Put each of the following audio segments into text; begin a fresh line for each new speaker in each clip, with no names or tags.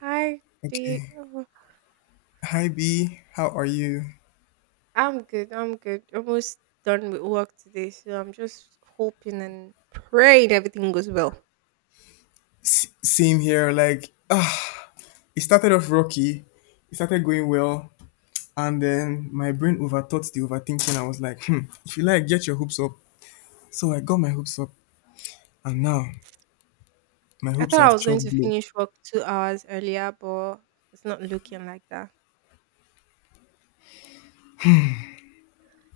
Hi, do
Okay.
oh,
Hi B, how are you?
I'm good. I'm good. Almost done with work today, so I'm just hoping and praying everything goes well.
Same here. It started off rocky. It started going well, and then my brain overthought the overthinking. I was like, hmm, if you like, get your hopes up. So I got my hopes up, and now my
I
hopes
thought I
have
was going
chopped
to
blow.
finish work 2 hours earlier, but it's not looking like that.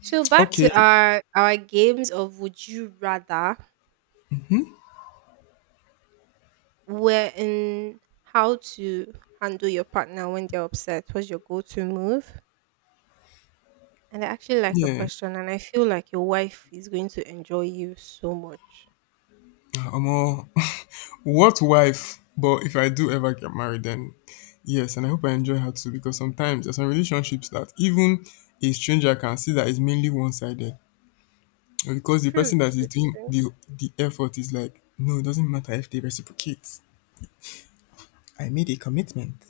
So back to
Okay,
our games of would you rather, where in how to handle your partner when they're upset. What's your go-to move? And I actually like your
yeah,
question, and I feel like your wife is going to enjoy you so much.
I'm all, what wife? But if I do ever get married, then yes, and I hope I enjoy her too, because sometimes there's some relationships that even a stranger can see that is mainly one sided. Because the
True,
person that is
true,
doing
true.
the effort is like, no, it doesn't matter if they reciprocate. I made a commitment.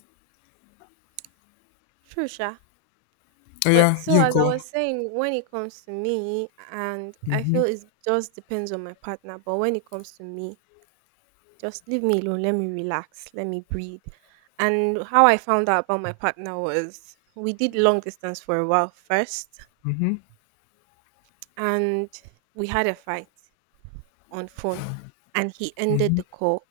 True, sha.
Oh
But
yeah,
so
you
as I
call.
was saying, when it comes to me, and I
hmm
feel it just depends on my partner. But when it comes to me, just leave me alone. Let me relax. Let me breathe. And how I found out about my partner was we did long distance for a while first, and we had a fight on phone, and he ended the call.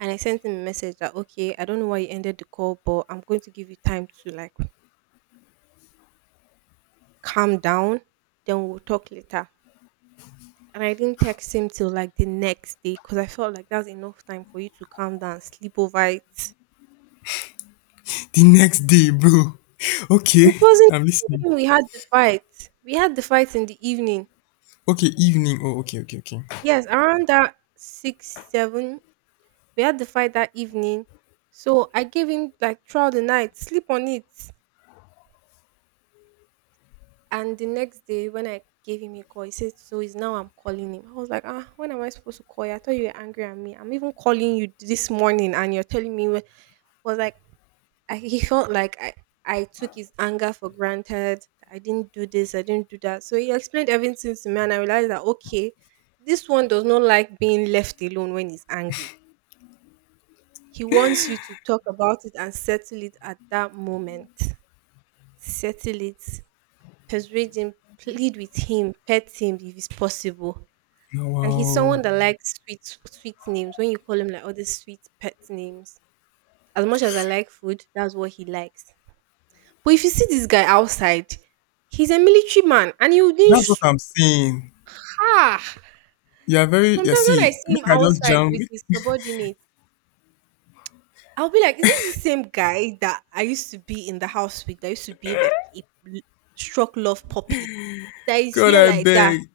And I sent him a message that okay, I don't know why you ended the call, but I'm going to give you time to like calm down. Then we'll talk later, and I didn't text him till like the next day because I felt like that's enough time for you to calm down, sleep over it.
The next day, bro.
It
Okay,
wasn't
I'm listening.
even we had the fight. We had the fight in the evening.
Okay, evening. Oh, okay, okay, okay.
Yes, around that six, seven, we had the fight that evening. So I gave him like throughout the night, sleep on it. And the next day when I gave him a call, he said, "So it's now I'm calling him." I was like, "Ah, when am I supposed to call you? I thought you were angry at me. I'm even calling you this morning and you're telling me wh-" was like, he felt like I took his anger for granted. I didn't do this, I didn't do that. So he explained everything to me, and I realized that, okay, this one does not like being left alone when he's angry. He wants you to talk about it and settle it at that moment. Settle it, persuade him, plead with him, pet him if it's possible.
No,
And he's
wow,
someone that likes sweet, sweet names. When you call him like all these sweet pet names, as much as I like food, that's what he likes. But if you see this guy outside, he's a military man and he wouldn't
that's what
sh-
I'm saying.
ah
You are very. You
sometimes when I
see,
see him
make I just
outside
jam.
with
Make—
his subordinates, I'll be like, is it the same guy that I used to be in the house with that used to behave like a l- struck love puppy? That is
God,
here
I
like that.
beg.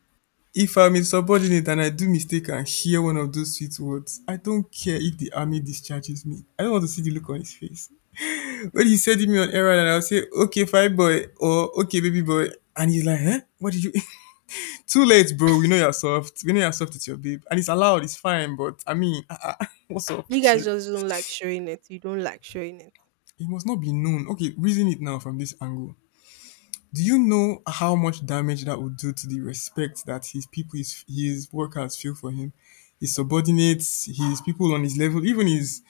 If I'm a subordinate and I do mistake and hear one of those sweet words, I don't care if the army discharges me. I don't want to see the look on his face when he said me on errand and I'll say, okay, fine boy, or okay, baby boy. And he's like, huh? What did you? Too late, bro. We know you're soft. We know you're soft. It's your babe. And it's allowed. It's fine. But I mean, ah, ah, what's up
You
with
guys
you?
just don't like showing it. You don't like showing it.
It must not be known. Okay, reason it now from this angle. Do you know how much damage that would do to the respect that his people, his workers feel for him? His subordinates, his people on his level, even his,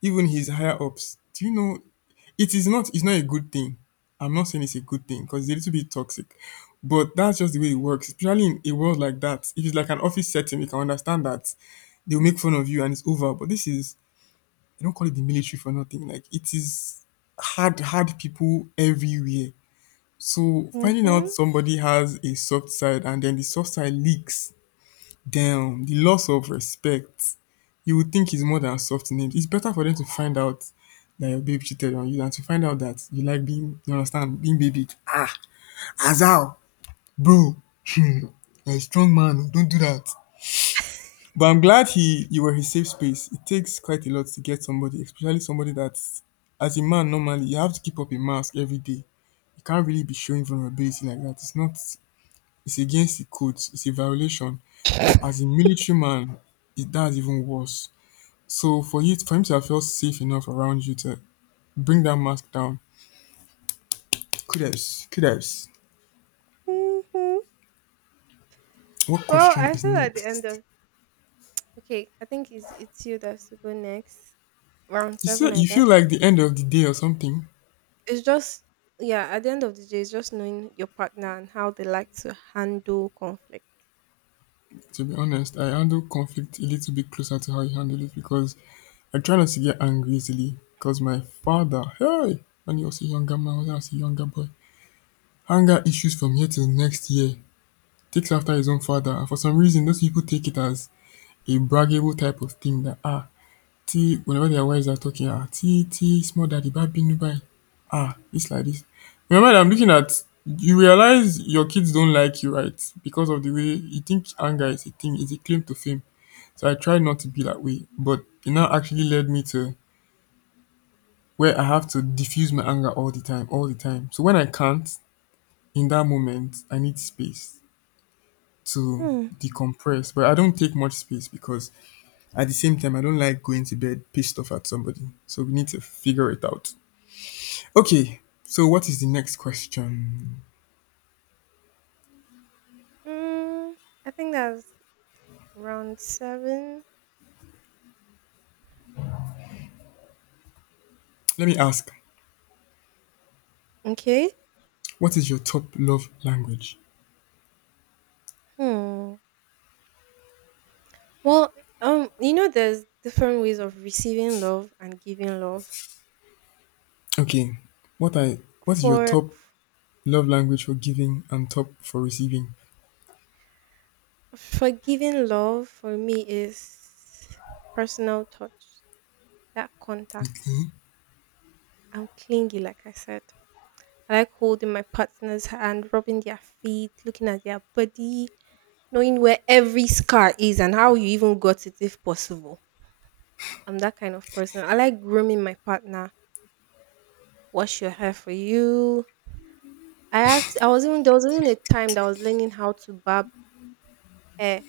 even his higher ups. Do you know? It is not. It's not a good thing. I'm not saying it's a good thing because it's a little bit toxic, but that's just the way it works. Especially in a world like that, if it's like an office setting, we can understand that they'll make fun of you and it's over. But this is, they don't call it the military for nothing. Like it is hard, hard people everywhere. So finding out
hmm
somebody has a soft side and then the soft side leaks. Damn, the loss of respect. You would think it's more than soft names. It's better for them to find out that your babe cheated on you than to find out that you like being, you understand, being babied. Ah, Azal, bro, you're a strong man. Oh, don't do that. But I'm glad he you were his safe space. It takes quite a lot to get somebody, especially somebody that, as a man normally, you have to keep up a mask every day. You can't really be showing vulnerability like that. It's not. It's against the code. It's a violation. But as a military man, it does even worse. So for you for him to have felt safe enough around you to bring that mask down, kudos, kudos.
hmm
What
Well,
question
I
is
feel at the end
next?
of okay, I think it's you that's to go next. Round
You see,
seven, I
you feel
guess.
like the end of the day or something.
It's just yeah at the end of the day it's just knowing your partner and how they like to handle conflict.
To be honest, I handle conflict a little bit closer to how you handle it because I try not to get angry easily. Because my father, hey, when he was a younger man, when I was a younger boy, anger issues from here till next year. Takes after his own father, and for some reason, those people take it as a braggable type of thing that ah, tí whenever their wives are talking, ah, tí, tí small daddy bá bínú báyìí, ah, it's like this. In your mind, I'm looking at, you realize your kids don't like you, right? Because of the way you think anger is a thing, is a claim to fame. So I try not to be that way. But it now actually led me to where I have to diffuse my anger all the time, all the time. So when I can't, in that moment, I need space to
hmm.
decompress. But I don't take much space because at the same time, I don't like going to bed pissed off at somebody. So we need to figure it out. Okay, so what is the next question?
mm, I think that's round seven,
Let me ask,
okay.
what is your top love language?
hmm. Well, you know there's different ways of receiving love and giving love.
Okay, what I, what is your
for
top love language for giving and top for receiving?
for giving love for me is personal touch, that contact.
Mhm.
I'm clingy like I said, I like holding my partner's hand, rubbing their feet, looking at their body, knowing where every scar is and how you even got it if possible. I'm that kind of person. I like grooming my partner, wash your hair for you. I was even there was even a time that I was learning how to barb hair,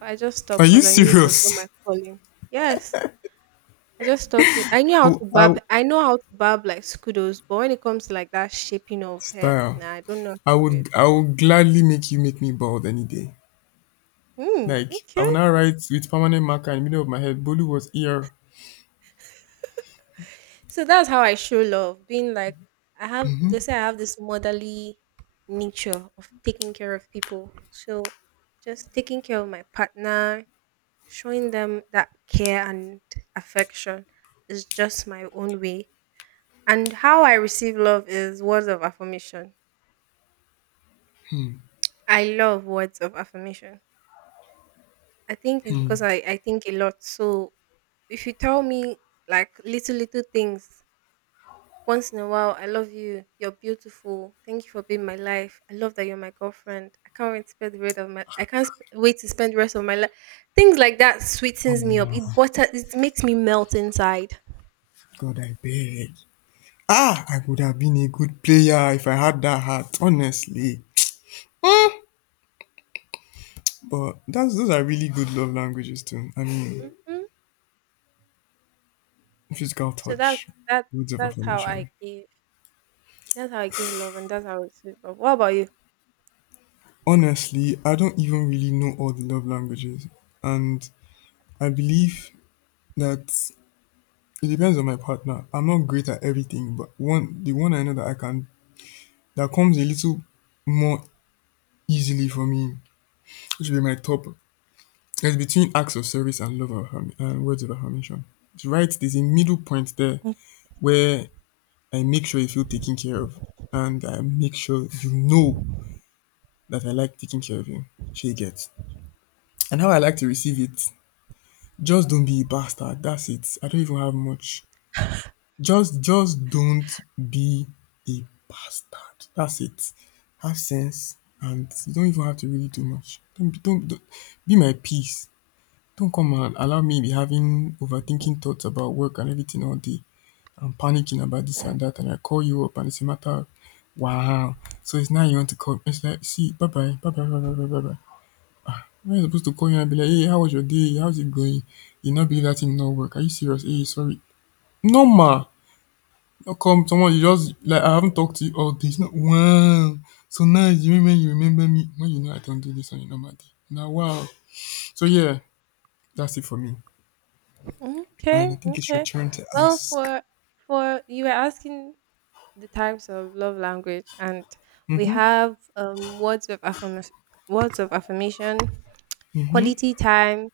but I just
Are
stopped
you
because I knew it was not my
serious?
calling. Yes. I just stopped it.
Oh, I,
I know how to barb like scudos, but when it comes to like that shaping of hair,
style.
nah, I don't know how to do it.
I would gladly make you make me bald any day.
Hmm,
Like I will
okay.
now write with permanent marker in the middle of my head. Bolu was here.
So that's how I show love, being like I have they say I have this motherly nature of taking care of people. So just taking care of my partner, showing them that care and affection is just my own way. And how I receive love is words of affirmation. I love words of affirmation. I think it's because I think a lot. So if you tell me like little little things once in a while, I love you. You're beautiful. Thank you for being my life. I love that you're my girlfriend. I can't wait to spend the rest of my. I can't sp- wait to spend the rest of my life. Things like that
Oh
sweetens me up.
my
It butter. It makes me melt inside.
God, I beg. Ah, I would have been a good player if I had that heart. Honestly, but that's, those are really good love languages too. I mean,
hmm
physical
So that's
touch,
that.
words of
That's how I
affirmation.
give. That's how I give love, and that's how I receive love. What about you?
Honestly, I don't even really know all the love languages, and I believe that it depends on my partner. I'm not great at everything, but one the one I know that I can, that comes a little more easily for me, which will be my top. It's between acts of service and words of affirmation. It's right. There's a middle point there where I make sure you feel taken care of, and I make sure you know that I like taking care of you. She gets. And how I like to receive it, just don't be a bastard. That's it. I don't even have much. Just don't be a bastard. That's it. Have sense, and you don't even have to really do much. Don't be my peace. Don't come and allow me be having overthinking thoughts about work and everything all day. I'm panicking about this and that, and I call you up, and it's a matter of wow. So it's now you want to call. It's like, see, bye bye, bye bye, bye bye, bye bye, bye. Am I supposed to call you and be like, hey, how was your day? How's it going? You not believe that thing not work? Are you serious? Hey, sorry. No ma. Now come, someone you just like I haven't talked to you all day. It's not wow. So now you remember, you remember me when you know I don't do this on your normal day. Now wow. So yeah, that's it for me.
Mm-hmm.
And I
Okay,
think it's your
okay.
turn to
Well,
ask.
for you were asking the types of love language, and we have words of affirmation, words of affirmation, quality time,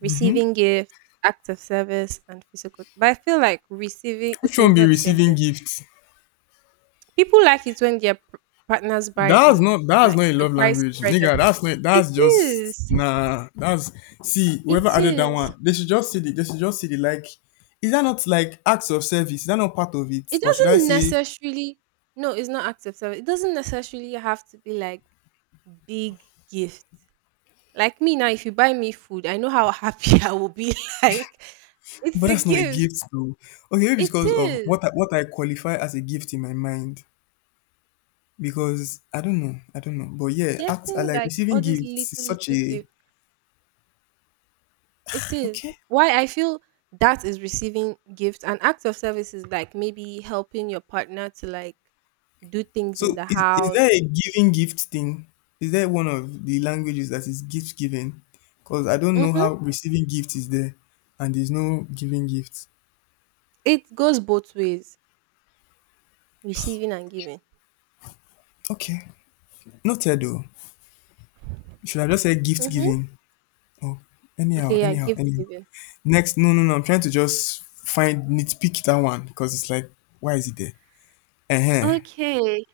receiving gifts, acts of service, and physical. But I feel like receiving
Which
okay
one
it's
be
not the same
receiving
thing.
gifts?
People like it when their p- partners buy on eh,
That's
like
not a love
surprise
language,
present.
nigga. That's not
It
That's just
is.
nah. That's, see whoever
It
added that one.
is.
They should just see the, they should just see the like. Is that not like acts of service? Is that not part of it,
It
or should I
doesn't
say?
necessarily no, it's not acts of service. It doesn't necessarily have to be like big gift. Like me now, if you buy me food, I know how happy I will be. Like it's
But
a
that's not a
gift.
gift, though. Okay, maybe it's
It
because of
is
what I qualify as a gift in my mind. Because I don't know, I don't know. But yeah, act I
getting
like
like
receiving
all these
gifts is
little
such
little
a,
gift. It is
okay.
why I feel that is receiving gifts, and acts of service is like maybe helping your partner to like do things
So
in the
is
house.
there a giving gift thing? Is there one of the languages that is gift giving? Because I don't know
Mm-hmm.
how receiving gift is there and there's no giving gift.
It goes both ways, receiving and giving.
Okay. Noted though. Should I just say gift
Mm-hmm.
giving? Oh, anyhow,
Okay, yeah,
anyhow,
gift
anyhow.
giving.
Next, no, no, no. I'm trying to just find, nitpick that one because it's like, why is it there? Uh-huh.
Okay,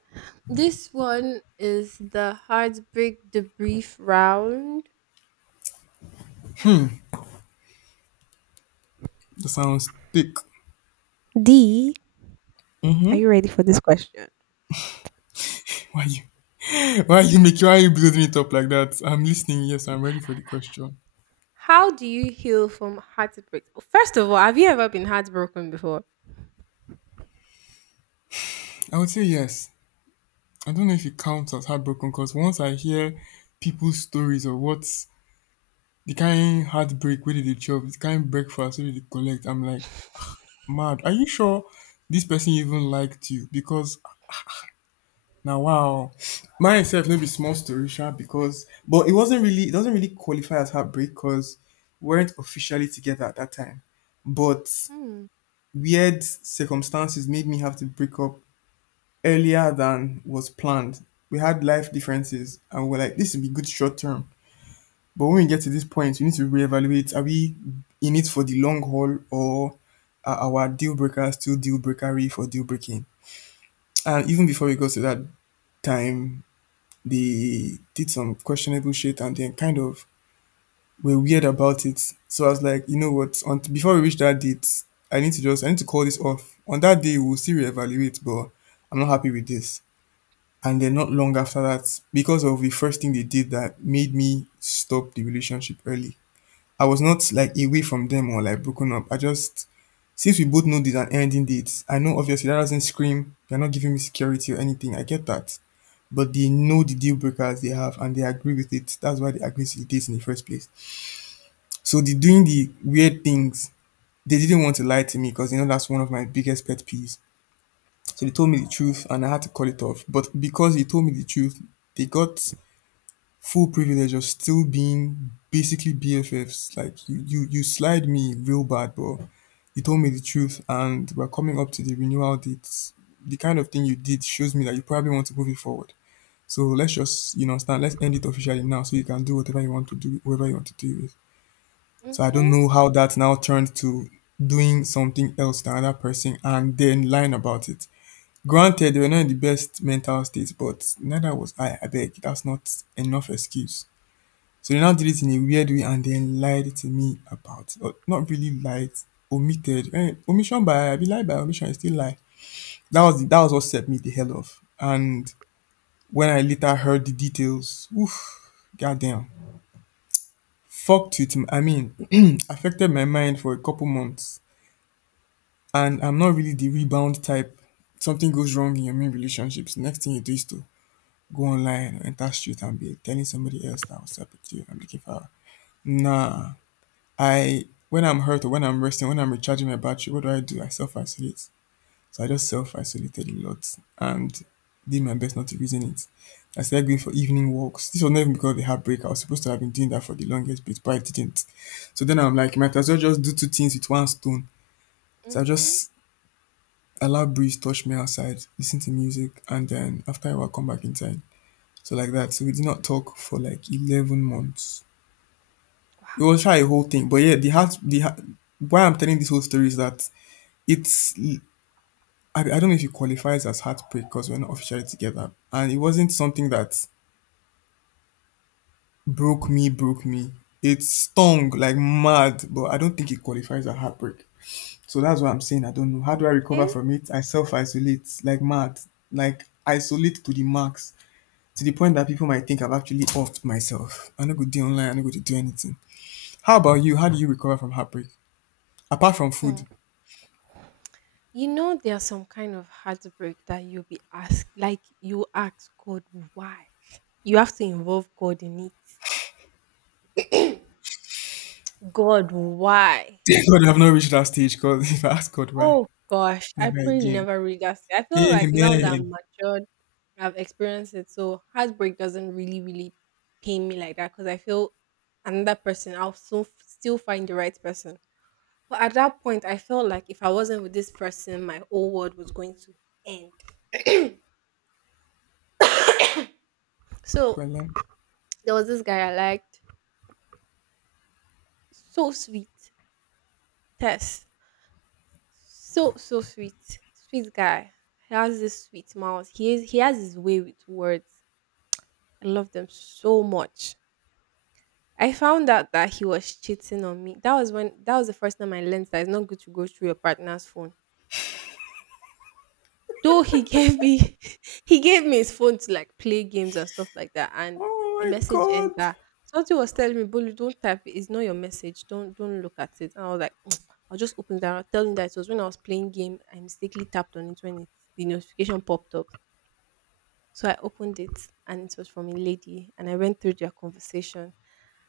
this one is the heartbreak debrief round.
That sounds thick.
D, are you ready for this question?
Why you, why you make, why you building it up like that? I'm listening. Yes, I'm ready for the question.
How do you heal from heartbreak? First of all, have you ever been heartbroken before?
I would say yes. I don't know if it counts as heartbroken because once I hear people's stories of what's the kind heartbreak where did they dey chop, the kind breakfast where did they dey collect, I'm like, mad. Are you sure this person even liked you? Because now wow, myself, itself no be small story, sha, because but it wasn't really it doesn't really qualify as heartbreak because we weren't officially together at that time. But
Hmm.
weird circumstances made me have to break up earlier than was planned. We had life differences and we are like, this will be good short term. But when we get to this point, we need to reevaluate, are we in it for the long haul, or are our deal breakers still deal breakery for deal breaking? And even before we got to that time, they did some questionable shit and then kind of were weird about it. So I was like, you know what? Before we reach that date, I need to call this off. On that day, we'll still reevaluate, but I'm not happy with this. And then not long after that, because of the first thing they did that made me stop the relationship early. I was not like away from them or like broken up. I just, since we both know there's an ending date, I know obviously that doesn't scream they're not giving me security or anything. I get that. But they know the deal breakers they have and they agree with it. That's why they agreed to the date in the first place. So the doing the weird things, they didn't want to lie to me because you know that's one of my biggest pet peeves. So they told me the truth and I had to call it off. But because they told me the truth, they got full privilege of still being basically BFFs. Like you slide me real bad, bro. You told me the truth, and we're coming up to the renewal dates. The kind of thing you did shows me that you probably want to move it forward. So let's just, start. Let's end it officially now, so you can do whatever you want to do, whoever you want to do with. So I don't
Mm-hmm.
know how that now turned to doing something else to another person and then lying about it. Granted, they were not in the best mental states, but neither was I. I beg, that's not enough excuse. So they now did it in a weird way and then lied to me about or not really lied, omitted. Omission by I be lied by omission is still lie. That was what set me the hell off. And when I later heard the details, oof, goddamn, fucked with. I mean, affected my mind for a couple months. And I'm not really the rebound type. Something goes wrong in your main relationships. Next thing you do is to go online or enter street and be telling somebody else that was up with you. I'm looking for her. Nah, I when I'm hurt or when I'm resting, when I'm recharging my battery, what do? I self isolate. So I just self isolated a lot and did my best not to reason it. I started going for evening walks. This was not even because of the heartbreak. I was supposed to have been doing that for the longest bit, but I didn't. So then I'm like, might as well just do two things with one stone. So I
Mm-hmm.
just allow breeze touch me outside, listen to music, and then after I while come back inside. So like that. So we did not talk for like 11 months. It
Wow.
was try a whole thing, but yeah, the heart, why I'm telling this whole story is that It's I, I don't know if it qualifies as heartbreak because we're not officially together. And it wasn't something that broke me, broke me. It stung like mad, but I don't think it qualifies as heartbreak. So that's what I'm saying. I don't know. How do I recover
Okay.
from it? I self isolate like mad, like isolate to the max, to the point that people might think I've actually offed myself. I'm not going to do online, I'm not going to do anything. How about you? How do you recover from heartbreak? Apart from
Hmm.
food,
You know, there's some kind of heartbreak that you'll be asked, like you ask God why. You have to involve God in it. God, why?
thank God I've not reached that stage because if I ask God why,
Oh gosh, I
never
pray you
again.
never read that. I feel like now that I'm
Amen.
matured, I've experienced it, so heartbreak doesn't really, really pain me like that because I feel another person, I'll so, still find the right person. But at that point, I felt like if I wasn't with this person, my whole world was going to end. So
Brother.
there was this guy I liked. So sweet. Tess. So so sweet. Sweet guy. He has this sweet mouth. He has his way with words. I love them so much. I found out that he was cheating on me. That was the first time I learned that it's not good to go through your partner's phone, though he gave me he gave me his phone to like play games and stuff like that, and
Oh
a
my
message
God.
enter, something was telling me Bolu, don't type it, it's not your message, don't look at it. And I was like, I'll just open that. I'll tell him that it was when I was playing game I mistakenly tapped on it when it, the notification popped up. So I opened it and it was from a lady and I went through their conversation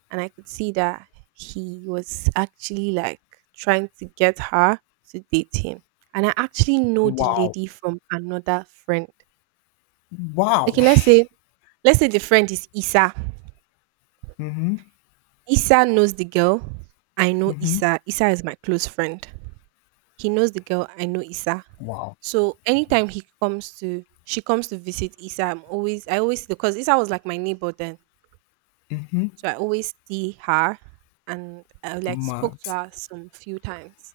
and I could see that he was actually like trying to get her to date him. And I actually know the
Wow.
lady from another friend.
Wow.
Okay, let's say let's say the friend is Isa.
Mm-hmm.
Isa knows the girl. I know
Mm-hmm.
Isa. Isa is my close friend. He knows the girl. I know Isa.
Wow.
So anytime she comes to visit Isa. I always because Isa was like my neighbor then. So I always see her and I like spoke
Mad.
to her some few times.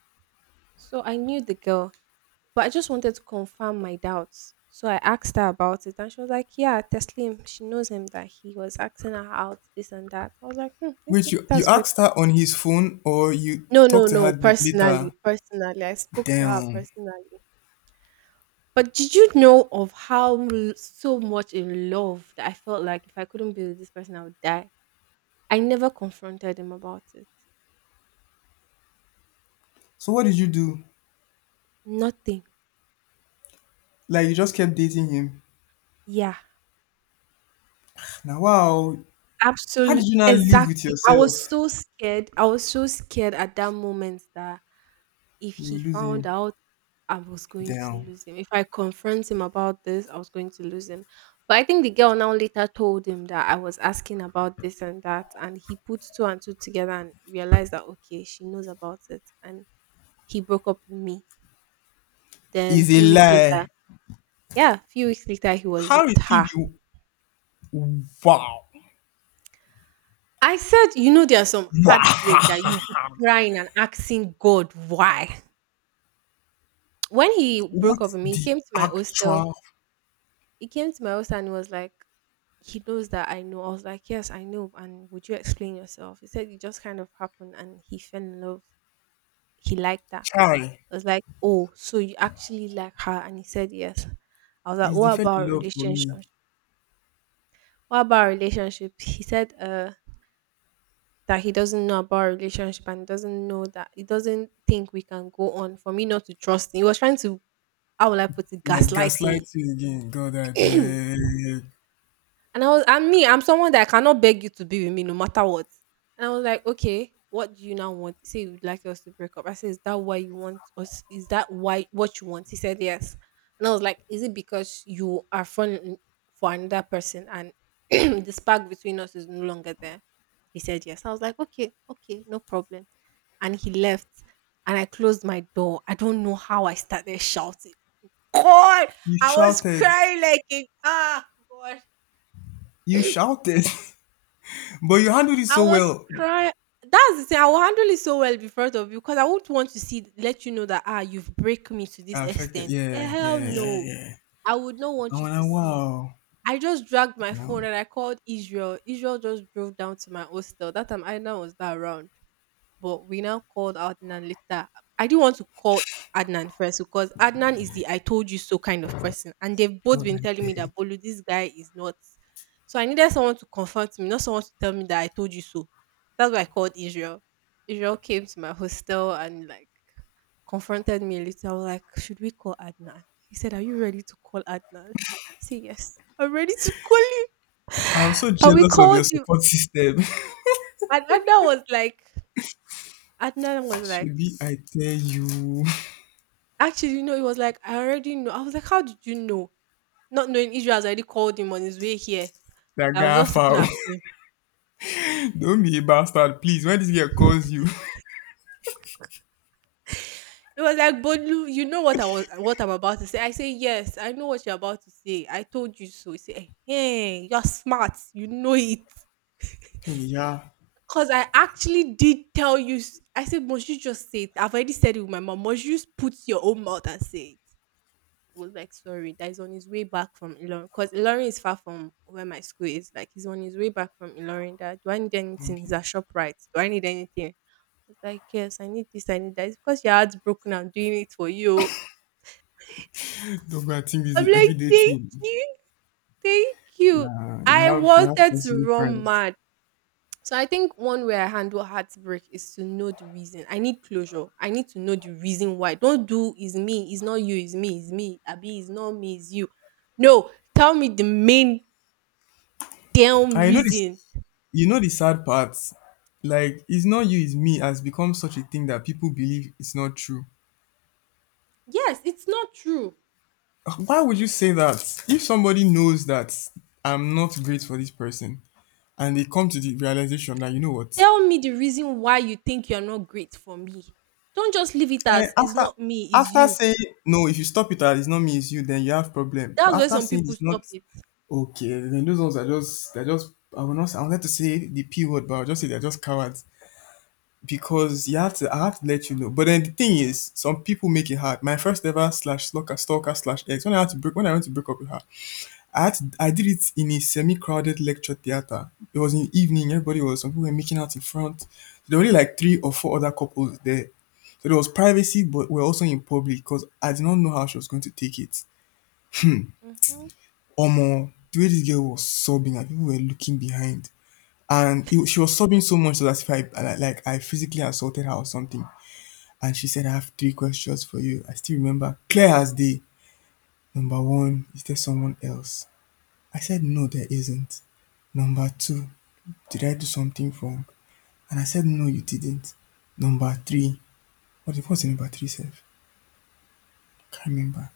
So I knew the girl, but I just wanted to confirm my doubts. So I asked her about it and she was like, "Yeah, Teslim," she knows him that he was asking her out, this and that. I was like, hmm,
Wait,
okay,
you
that's good.
asked her on his phone or you
No,
talked
no,
to
no,
her later?
personally, personally. I spoke to her
Damn.
personally. But did you know of how l- so much in love that I felt like if I couldn't be with this person, I would die? I never confronted him about it.
So what did you do?
Nothing.
Like you just kept dating him.
Yeah.
Now wow. How did
Absolutely,
you not live with
exactly. I was
yourself?
so scared. I was so scared at that moment that if
You
he
lose
found
him.
out, I was going to
Damn.
lose him. If I confront him about this, I was going to lose him. But I think the girl now later told him that I was asking about this and that, and he put two and two together and realized that okay, she knows about it, and he broke up with me. Then
Is a
few weeks later,
lie.
yeah, few weeks later, he was
How
with
is he
her.
the wow?
I said, you know, there are some heartbreak
Wow.
that you'll be crying and asking God why. When he
What
broke up with me, he
the
came to my hostel.
actual
He came to my hostel and he was like, he knows that I know. I was like, yes, I know. And would you explain yourself? He said it just kind of happened and he fell in love. He liked that.
child?
I was like, oh, so you actually like her? And he said yes. I was like,
It's the
what
fell in
about
love for me.
Relationship? He said, that he doesn't know about our relationship and doesn't know that he doesn't think we can go on for me not to trust him. He was trying to how will I put it,
Like
gaslight me.
gaslight you again. God, I beg.
And I was I am me, I'm someone that I cannot beg you to be with me no matter what. And I was like, okay, what do you now want? Say you'd like us to break up. I said, is that why you want us? Is that why what you want? He said yes. And I was like, is it because you are falling for another person and the spark between us is no longer there? He said yes. I was like, okay, okay, no problem. And he left. And I closed my door. I don't know how I started shouting. God,
You
I was
shouted.
crying like a ah God.
You shouted. but you handled it
I
so
was
well.
crying. That's the thing. I will handle it so well before of you because I would want to see let you know that ah you've break me to this
Affected.
extent. Eh,
Yeah,
hell
yeah, yeah,
no.
yeah.
I would not
I
want you to
wanna
see.
wow.
I just dragged my phone
Damn.
and I called Israel. Israel just drove down to my hostel. That time Aina was not around. But we now called Adnan later. I didn't want to call Adnan first because Adnan is the I told you so kind of person. And they've both
God,
been
I
telling me
beg.
that Bolu, this guy is not. So I needed someone to confront me, not someone to tell me that I told you so. That's why I called Israel. Israel came to my hostel and like confronted me a little. I was like, should we call Adnan? He said, are you ready to call Adnan? I said, yes. I'm ready to call you.
I'm so
And we
jealous of your
called him.
support system.
And Adnan was like,
Should I tell you
actually, you know, it was like, I already know. I was like, how did you know? Not knowing Israel has already called him on his way here.
that
I was
guy
just looking
foul.
at him.
Don't be a bastard, please. When this girl calls you,
It was like, Bolu, you know what I'm about to say. I say, yes, I know what you're about to say. I told you so. He said, hey, you're smart. You know it.
yeah.
Because I actually did tell you. I said, must you just say it? I've already said it with my mom. Must you just put your own mouth and say it? Was like, sorry, that he's on his way back from Ilorin. Because Ilorin is far from where my school is. Like, he's on his way back from Ilorin. That, do I need anything?
Okay.
He's at ShopRite. Do I need anything? I was like, yes, I need this, I need that. It's because your heart's broken. I'm doing it for you.
Don't go and think this is
I'm
an
like,
everyday
thank
thing.
you, thank you.
Nah, you
I
have you have
wanted to
Facebook
run
friends.
mad. So I think one way I handle heartbreak is to know the reason. I need closure. I need to know the reason why. Don't do is me, it's not you, it's me, it's me. Abi, it's not me, it's you. No, tell me the main damn
And
reason.
you know the sad part? Like it's not you, it's me has become such a thing that people believe it's not true.
Yes, it's not true.
Why would you say that? If somebody knows that I'm not great for this person and they come to the realization that you know what?
Tell me the reason why you think you're not great for me. Don't just leave it
Eh,
as it's
after
not me, it's you.
saying no, if you stop it at it's not me, it's you, then you have problem. But
That's where
after
some
saying
people
it's not
stop it.
okay, then those ones are just they're just I will not I wanted to say the P word, but I'll just say they're just cowards. Because you have to I have to let you know. But then the thing is, some people make it hard. My first ever slash stalker slash ex. When I went to break up with her, I did it in a semi crowded lecture theater. It was in the evening. Everybody was Some people were making out in front. So there were only like three or four other couples there. So there was privacy, but we're also in public because I did not know how she was going to take it.
Hmm.
Omo, the way this girl was sobbing and people were looking behind. She was sobbing so much so that if I physically assaulted her or something. And she said, I have three questions for you. I still remember clear as day. Number one, is there someone else? I said, no, there isn't. Number two, did I do something wrong? And I said, no, you didn't. Number three, what was the number three self? Can't remember.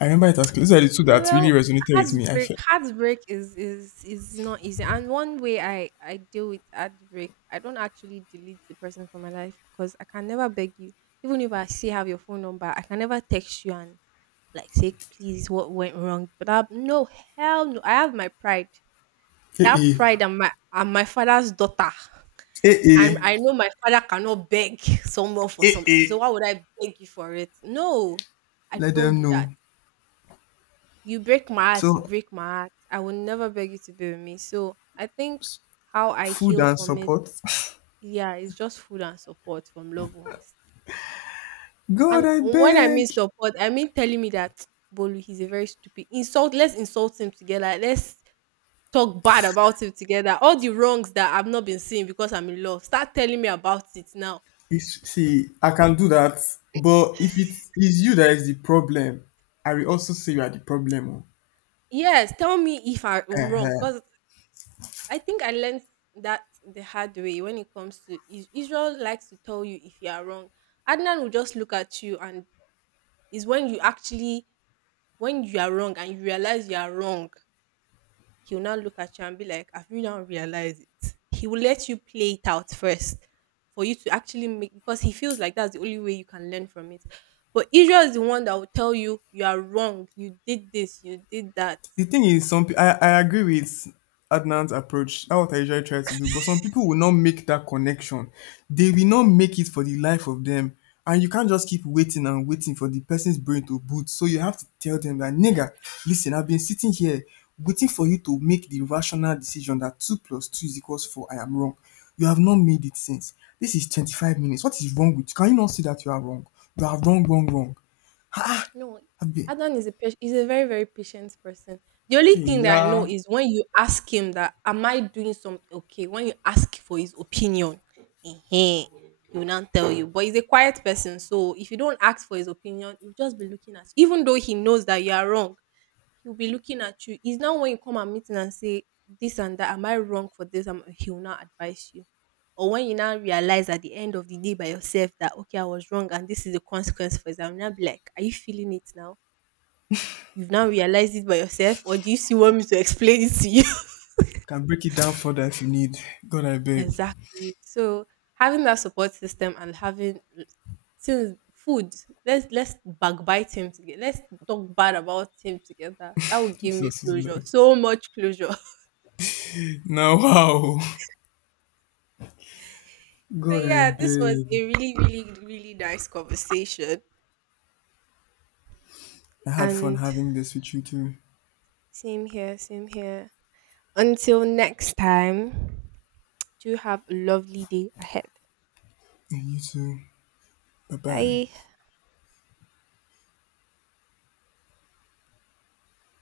I remember it as clear. Those are the two that really
Well,
resonated with me. I
heartbreak,
felt,
heartbreak is not easy. And one way I deal with heartbreak, I don't actually delete the person from my life because I can never beg you. Even if I still have your phone number, I can never text you and like say please what went wrong. But I, no, hell no, I have my pride. That
eh,
pride I'm my father's daughter,
eh, eh,
and
eh,
I know my father cannot beg someone for
eh,
something, so
eh.
why would I beg you for it? No, I
Let
don't
them
do that.
know.
You break my heart, you
So,
break my heart. I will never beg you to be with me. So I think how I
food
heal
and
from it,
support.
yeah, it's just food and support from loved ones.
God,
And
I
when I mean
beg.
support, I mean telling me that Bolu, he's a very stupid. Insult, let's insult him together. Let's talk bad about it together. All the wrongs that I've not been seeing because I'm in love, start telling me about it now.
It's, see, I can do that, but if it is you that is the problem, I will also say you are the problem.
Yes, tell me if I
Oh.
am wrong
Uh-huh.
because I think I learned that the hard way when it comes to Israel likes to tell you if you are wrong. Adnan will just look at you and it's when you are wrong and you realize you are wrong. He will now look at you and be like, have you now realized it? He will let you play it out first for you to actually make because he feels like that's the only way you can learn from it. But Israel is the one that will tell you you are wrong, you did this, you did that.
The thing is, I agree with Adnan's approach. That's what I usually try to do. But some people will not make that connection. They will not make it for the life of them. And you can't just keep waiting and waiting for the person's brain to boot. So you have to tell them that, nigga, listen, I've been sitting here waiting for you to make the rational decision that 2 plus 2 is equals 4. I am wrong. You have not made it since. This is 25 minutes. What is wrong with you? Can you not see that you are wrong? You are wrong, wrong, wrong.
No,
I've been,
Adan is a patient, he's a very, very patient person. The only thing that I know
yeah.
is when you ask him that, am I doing something okay? When you ask for his opinion, eh-heh, he will not tell you. But he's a quiet person. So if you don't ask for his opinion, he'll just be looking at you, even though he knows that you are wrong. He'll be looking at you. It's not when you come and meet him and say this and that. Am I wrong for this? He'll now advise you. Or when you now realize at the end of the day by yourself that okay, I was wrong and this is the consequence for it. I'm now be like, are you feeling it now? You've now realized it by yourself, or do you still want me to explain it to you?
Can break it down further if you need. God, I beg.
Exactly. So having that support system and having since food, let's backbite him together. Let's talk bad about him together. That would give me
Jesus is
closure.
Lord.
So much closure.
Now, wow.
So
God, I
yeah, this was
beg.
a really, really, really nice conversation.
I had fun
And
having this with you too.
same here, same here. Until next time, do have a lovely day ahead.
And you too. Bye bye.
Bye.